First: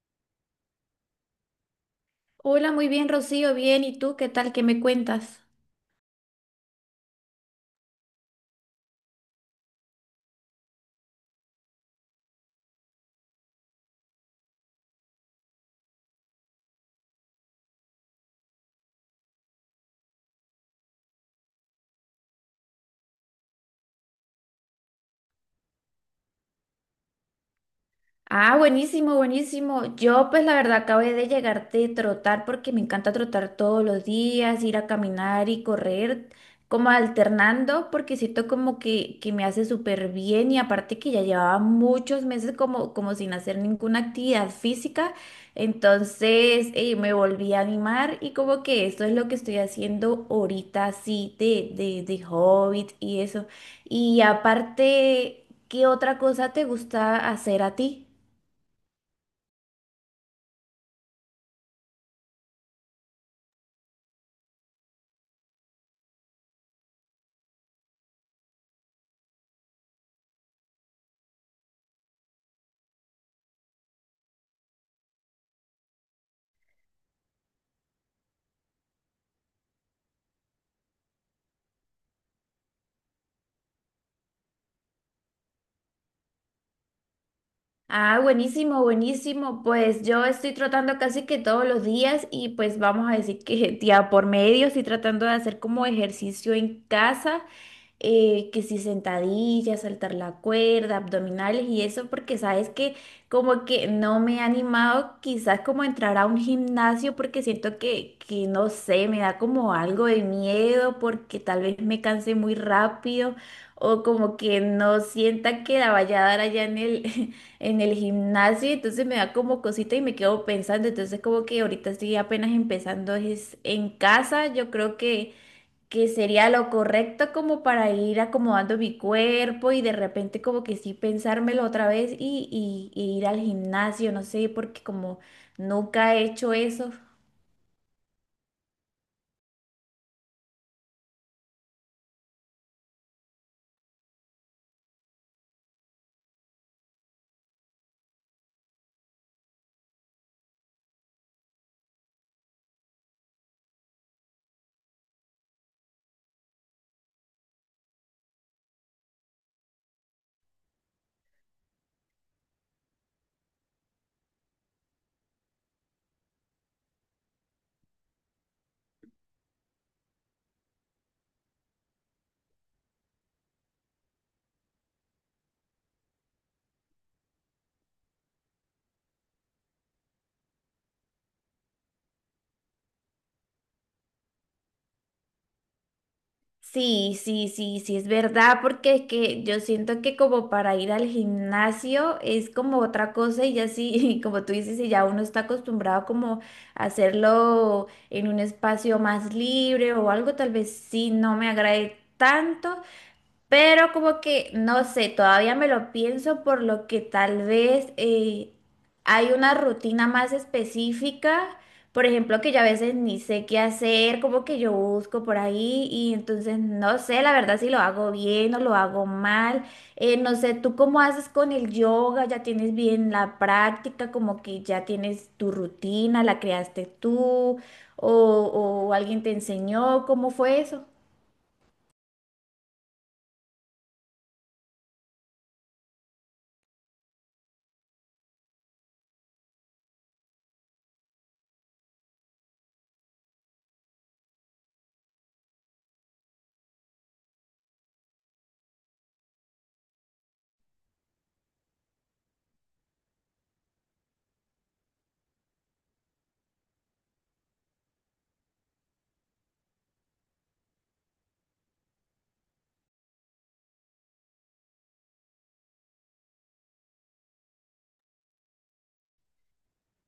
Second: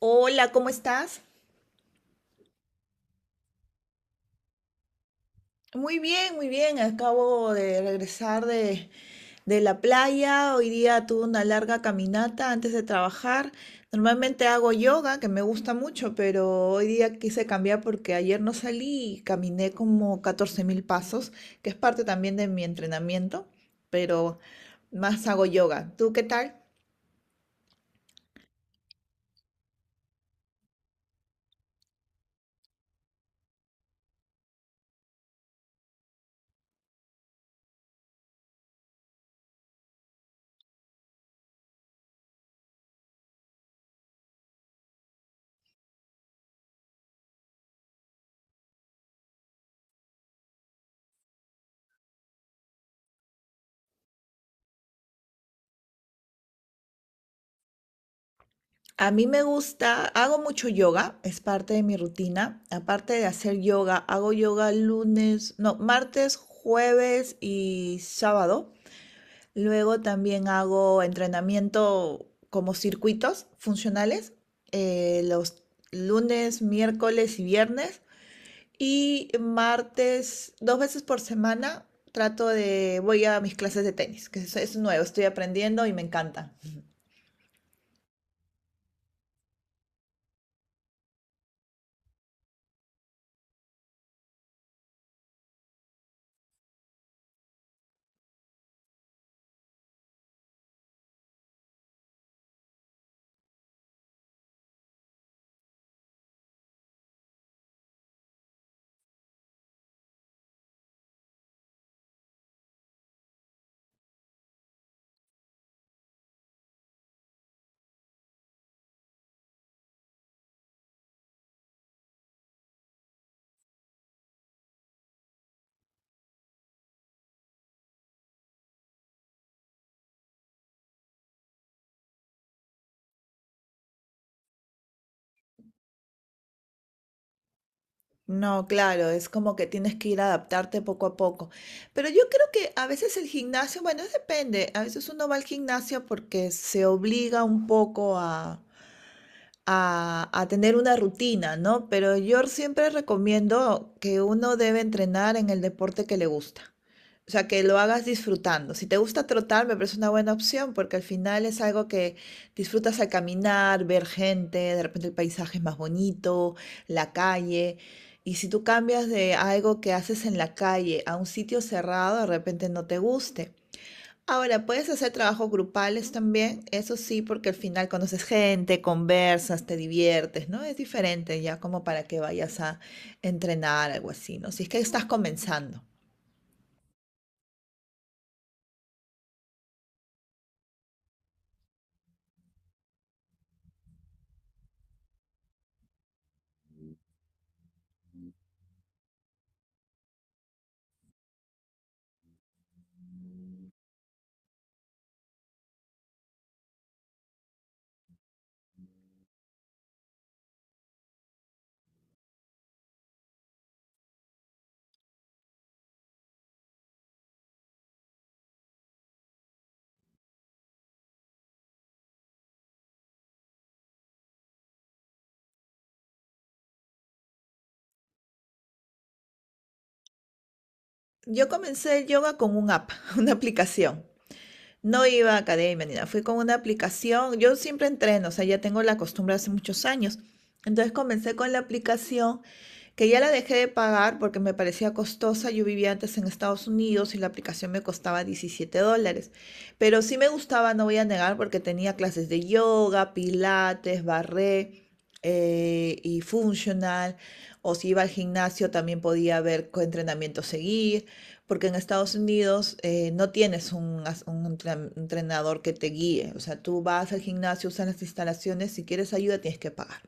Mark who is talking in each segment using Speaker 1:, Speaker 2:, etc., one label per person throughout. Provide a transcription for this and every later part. Speaker 1: Hola, ¿cómo estás?
Speaker 2: Hola, muy bien, Rocío, bien. ¿Y tú qué tal? ¿Qué me cuentas?
Speaker 1: Muy bien, muy bien. Acabo de regresar de la playa. Hoy día tuve una larga caminata antes de trabajar. Normalmente hago yoga, que me gusta mucho, pero hoy día quise cambiar porque ayer no salí y caminé como 14.000 pasos, que es parte también de mi entrenamiento, pero más hago yoga. ¿Tú qué tal?
Speaker 2: Ah, buenísimo, buenísimo. Yo pues la verdad acabé de llegar de trotar porque me encanta trotar todos los días, ir a caminar y correr, como alternando, porque siento como que me hace súper bien y aparte que ya llevaba muchos meses como, como sin hacer ninguna actividad física, entonces me volví a animar y como que esto es lo que estoy haciendo ahorita así de Hobbit y eso. Y aparte, ¿qué otra cosa te gusta hacer a ti?
Speaker 1: A mí me gusta, hago mucho yoga, es parte de mi rutina. Aparte de hacer yoga, hago yoga lunes, no, martes, jueves y sábado. Luego también hago entrenamiento como circuitos funcionales, los lunes, miércoles y viernes. Y martes, dos veces por semana, voy a mis clases de tenis, es nuevo, estoy aprendiendo y me encanta.
Speaker 2: Ah, buenísimo, buenísimo. Pues yo estoy tratando casi que todos los días y pues vamos a decir que día por medio estoy tratando de hacer como ejercicio en casa, que si sentadillas, saltar la cuerda, abdominales y eso, porque sabes que como que no me he animado quizás como a entrar a un gimnasio porque siento que no sé, me da como algo de miedo porque tal vez me canse muy rápido o como que no sienta que la vaya a dar allá en el en el gimnasio, entonces me da como cosita y me quedo pensando, entonces como que ahorita estoy apenas empezando es en casa, yo creo que sería lo correcto como para ir acomodando mi cuerpo y de repente como que sí pensármelo otra vez y ir al gimnasio, no sé, porque como nunca he hecho eso.
Speaker 1: No, claro, es como que tienes que ir a adaptarte poco a poco. Pero yo creo que a veces el gimnasio, bueno, depende, a veces uno va al gimnasio porque se obliga un poco a tener una rutina, ¿no? Pero yo siempre recomiendo que uno debe entrenar en el deporte que le gusta. O sea, que lo hagas disfrutando. Si te gusta trotar, me parece una buena opción porque al final es algo que disfrutas al caminar, ver gente, de repente el paisaje es más bonito, la calle. Y si tú cambias de algo que haces en la calle a un sitio cerrado, de repente no te guste. Ahora, puedes hacer trabajos grupales también, eso sí, porque al final conoces gente, conversas, te diviertes, ¿no? Es diferente ya como para que vayas a entrenar, algo así, ¿no? Si es que estás comenzando.
Speaker 2: Sí, sí, sí, sí, es verdad, porque es que yo siento que como para ir al gimnasio es como otra cosa y ya sí, como tú dices, y ya uno está acostumbrado como a hacerlo en un espacio más libre o algo, tal vez sí no me agrade tanto, pero como que, no sé, todavía me lo pienso por lo que tal vez hay una rutina más específica, por ejemplo, que yo a veces ni sé qué hacer, como que yo busco por ahí y entonces no sé, la verdad, si lo hago bien o lo hago mal. No sé, ¿tú cómo haces con el yoga? ¿Ya tienes bien la práctica? Como que ya tienes tu rutina, ¿la creaste tú o, o alguien te enseñó? ¿Cómo fue eso?
Speaker 1: Yo comencé el yoga con un app, una aplicación. No iba a academia ni nada, fui con una aplicación. Yo siempre entreno, o sea, ya tengo la costumbre hace muchos años. Entonces comencé con la aplicación que ya la dejé de pagar porque me parecía costosa. Yo vivía antes en Estados Unidos y la aplicación me costaba 17 dólares. Pero sí me gustaba, no voy a negar, porque tenía clases de yoga, pilates, barré y funcional, o si iba al gimnasio también podía ver qué entrenamiento seguir, porque en Estados Unidos no tienes un, entrenador que te guíe. O sea, tú vas al gimnasio, usas las instalaciones, si quieres ayuda tienes que pagar.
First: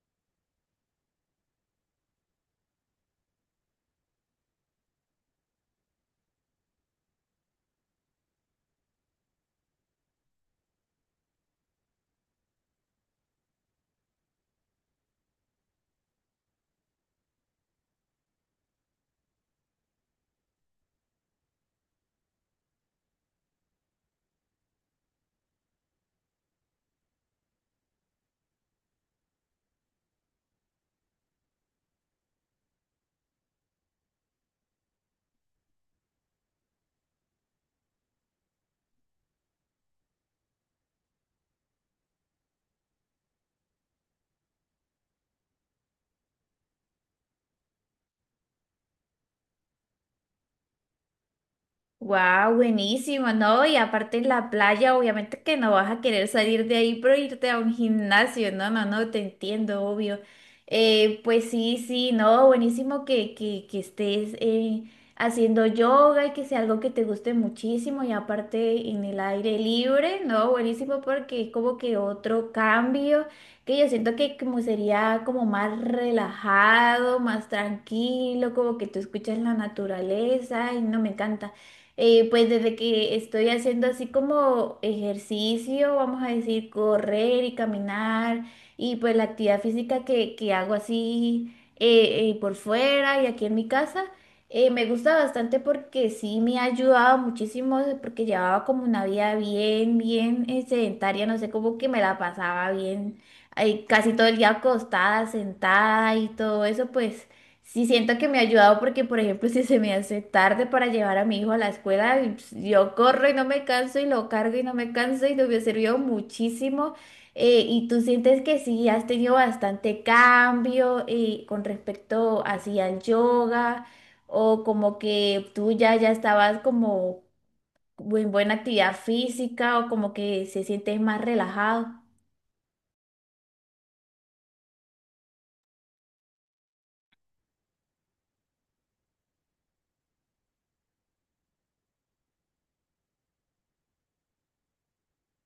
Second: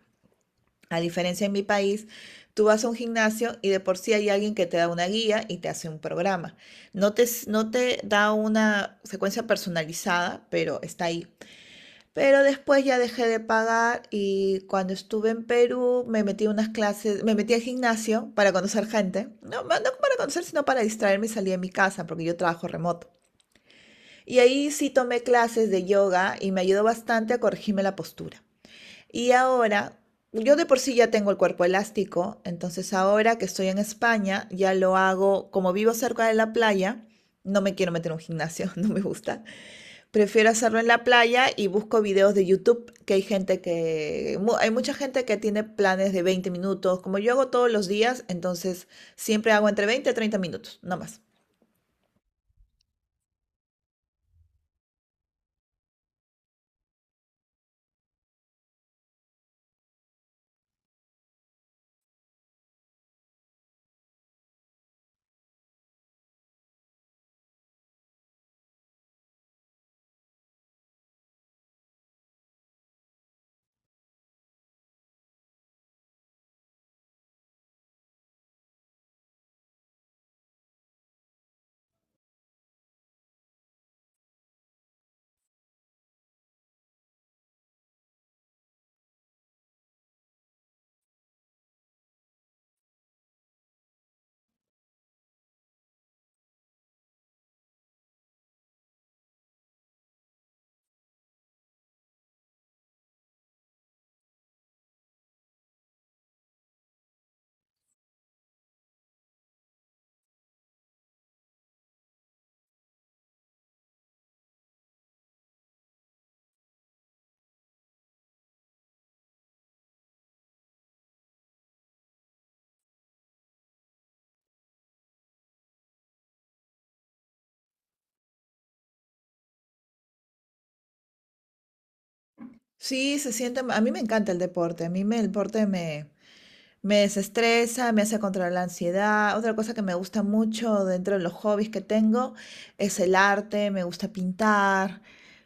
Speaker 1: A diferencia en mi país, tú vas a un gimnasio y de por sí hay alguien que te da una guía y te hace un programa. No te da una secuencia personalizada, pero está ahí. Pero después ya dejé de pagar y cuando estuve en Perú me metí a unas clases, me metí al gimnasio para conocer gente. No para conocer, sino para distraerme y salir de mi casa porque yo trabajo remoto. Y ahí sí tomé clases de yoga y me ayudó bastante a corregirme la postura. Y ahora, yo de por sí ya tengo el cuerpo elástico, entonces ahora que estoy en España ya lo hago, como vivo cerca de la playa, no me quiero meter en un gimnasio, no me gusta. Prefiero hacerlo en la playa y busco videos de YouTube, que hay hay mucha gente que tiene planes de 20 minutos. Como yo hago todos los días, entonces siempre hago entre 20 y 30 minutos, no más.
Speaker 2: Wow, buenísimo, ¿no? Y aparte en la playa, obviamente que no vas a querer salir de ahí pero irte a un gimnasio, no, no, no, te entiendo, obvio. Pues sí, sí, no, buenísimo que estés haciendo yoga y que sea algo que te guste muchísimo y aparte en el aire libre, ¿no? Buenísimo porque es como que otro cambio que yo siento que como sería como más relajado, más tranquilo, como que tú escuchas la naturaleza y no me encanta. Pues desde que estoy haciendo así como ejercicio, vamos a decir, correr y caminar, y pues la actividad física que hago así por fuera y aquí en mi casa, me gusta bastante porque sí me ha ayudado muchísimo, porque llevaba como una vida bien, bien sedentaria, no sé, como que me la pasaba bien, ay, casi todo el día acostada, sentada y todo eso, pues. Sí, siento que me ha ayudado porque, por ejemplo, si se me hace tarde para llevar a mi hijo a la escuela, y, pues, yo corro y no me canso y lo cargo y no me canso y no me sirvió muchísimo. ¿Y tú sientes que sí, has tenido bastante cambio con respecto así al yoga o como que tú ya estabas como en buena actividad física o como que se sientes más relajado?
Speaker 1: Sí, se siente, a mí me encanta el deporte, me desestresa, me hace controlar la ansiedad. Otra cosa que me gusta mucho dentro de los hobbies que tengo es el arte, me gusta pintar,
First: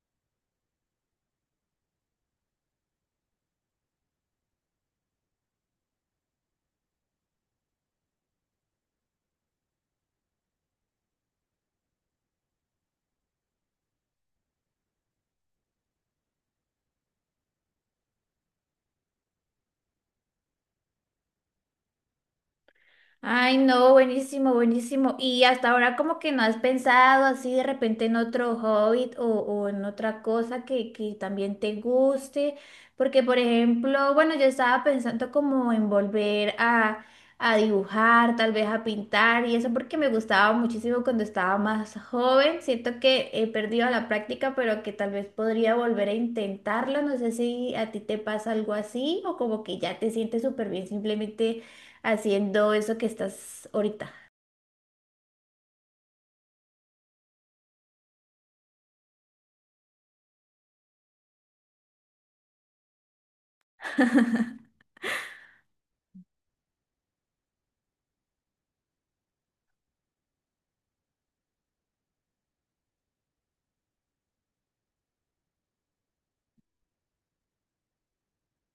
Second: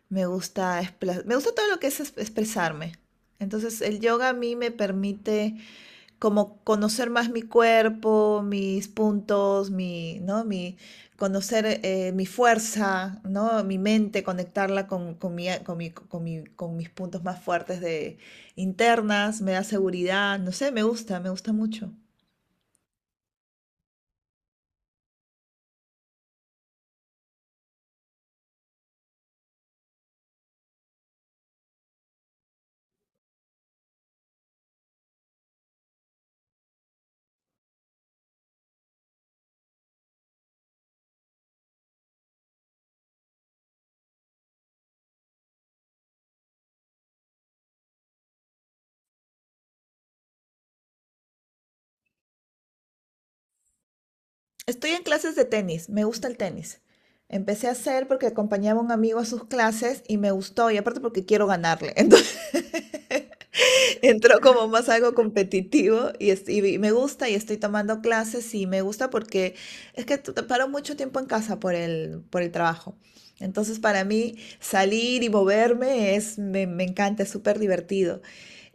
Speaker 1: me gusta todo lo que expresarme. Entonces el yoga a mí me permite como conocer más mi cuerpo, mis puntos, mi, ¿no? Mi, conocer mi fuerza, ¿no? Mi mente, conectarla con mis puntos más fuertes de internas, me da seguridad, no sé, me gusta mucho.
Speaker 2: Ay, no, buenísimo, buenísimo. ¿Y hasta ahora como que no has pensado así de repente en otro hobby o en otra cosa que también te guste? Porque, por ejemplo, bueno, yo estaba pensando como en volver a dibujar, tal vez a pintar y eso porque me gustaba muchísimo cuando estaba más joven. Siento que he perdido la práctica, pero que tal vez podría volver a intentarlo. No sé si a ti te pasa algo así o como que ya te sientes súper bien simplemente haciendo eso que estás ahorita.
Speaker 1: Estoy en clases de tenis, me gusta el tenis. Empecé a hacer porque acompañaba a un amigo a sus clases y me gustó, y aparte porque quiero ganarle. Entonces entró como más algo competitivo y me gusta y estoy tomando clases y me gusta porque paro mucho tiempo en casa por el trabajo. Entonces para mí salir y moverme me encanta, es súper divertido.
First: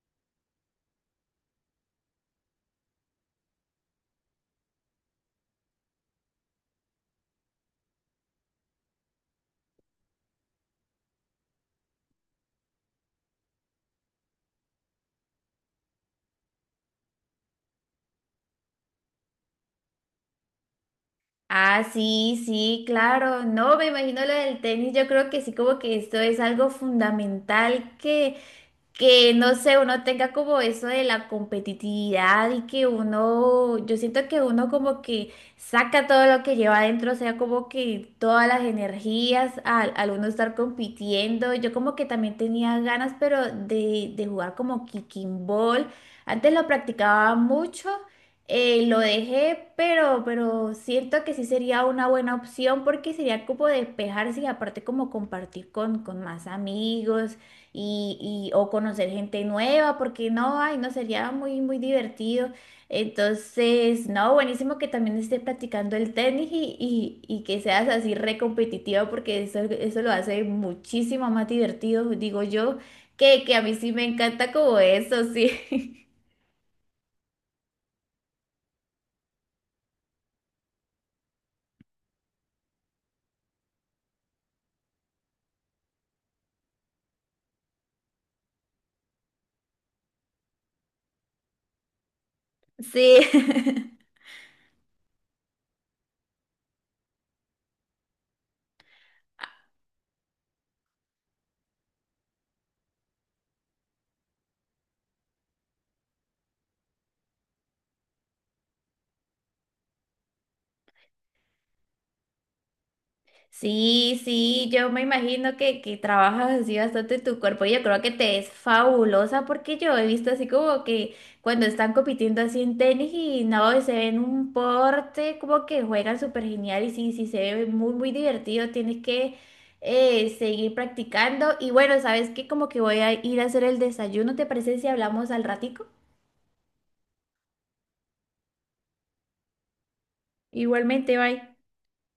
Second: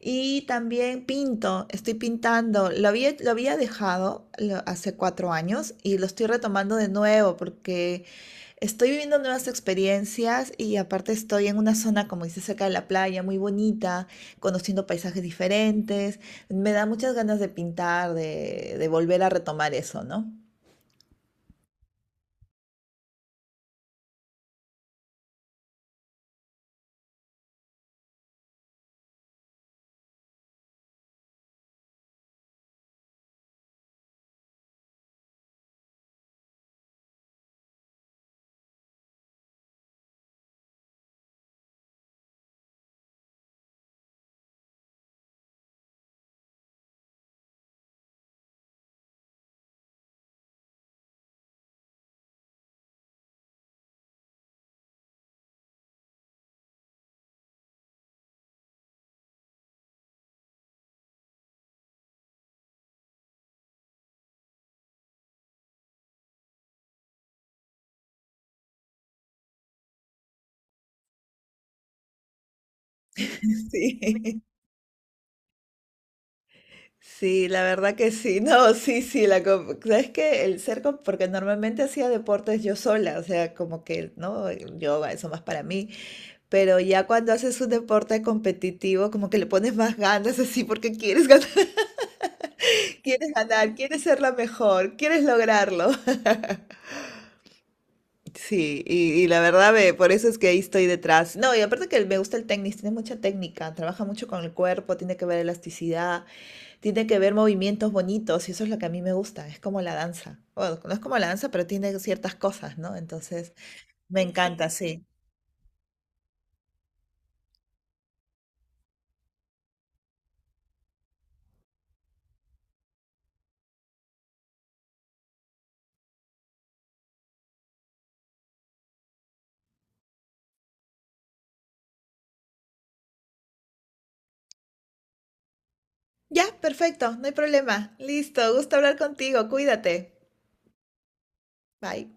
Speaker 1: Y también pinto, estoy pintando. Lo había dejado hace 4 años y lo estoy retomando de nuevo porque estoy viviendo nuevas experiencias y aparte estoy en una zona, como dice, cerca de la playa, muy bonita, conociendo paisajes diferentes. Me da muchas ganas de pintar, de volver a retomar eso, ¿no?
Speaker 2: Ah, sí, sí, claro. No, me imagino lo del tenis. Yo creo que sí, como que esto es algo fundamental que no sé, uno tenga como eso de la competitividad y que uno, yo siento que uno como que saca todo lo que lleva adentro, o sea, como que todas las energías al, al uno estar compitiendo. Yo como que también tenía ganas, pero de jugar como kicking ball. Antes lo practicaba mucho. Lo dejé, pero siento que sí sería una buena opción porque sería como despejarse y aparte como compartir con más amigos y, y- o conocer gente nueva, porque no, ay, no sería muy, muy divertido. Entonces, no, buenísimo que también esté practicando el tenis y que seas así re competitiva, porque eso lo hace muchísimo más divertido, digo yo, que a mí sí me
Speaker 1: Sí.
Speaker 2: encanta como eso, sí.
Speaker 1: Sí, la verdad que sí. No, sí, sí, la com- ¿sabes que porque normalmente hacía deportes yo sola, o sea, como que, ¿no? El Yoga, eso más para mí, pero ya cuando haces un deporte competitivo, como que le pones más ganas así porque quieres ganar,
Speaker 2: Sí.
Speaker 1: quieres ganar, quieres ser la mejor, quieres lograrlo. Sí, y la verdad, ve, por eso es que ahí estoy detrás. No, y aparte que me gusta el tenis, tiene mucha técnica, trabaja mucho con el cuerpo, tiene que ver elasticidad. Tiene que ver movimientos bonitos y eso es lo que a mí me gusta, es como la danza. Bueno, no es como la danza, pero tiene ciertas cosas, ¿no? Entonces, me
Speaker 2: Sí,
Speaker 1: encanta,
Speaker 2: sí, yo me
Speaker 1: sí.
Speaker 2: imagino que trabajas así bastante tu cuerpo y yo creo que te es fabulosa porque yo he visto así como que cuando están compitiendo así en tenis y no, se ven un porte, como que juegan súper genial y sí, sí, se ve muy, muy divertido, tienes que seguir practicando y bueno, sabes que como que voy a ir a hacer el desayuno, ¿te parece si hablamos al ratico?
Speaker 1: Ya, perfecto, no hay problema. Listo, gusto hablar contigo, cuídate.
Speaker 2: Igualmente, bye.
Speaker 1: Bye.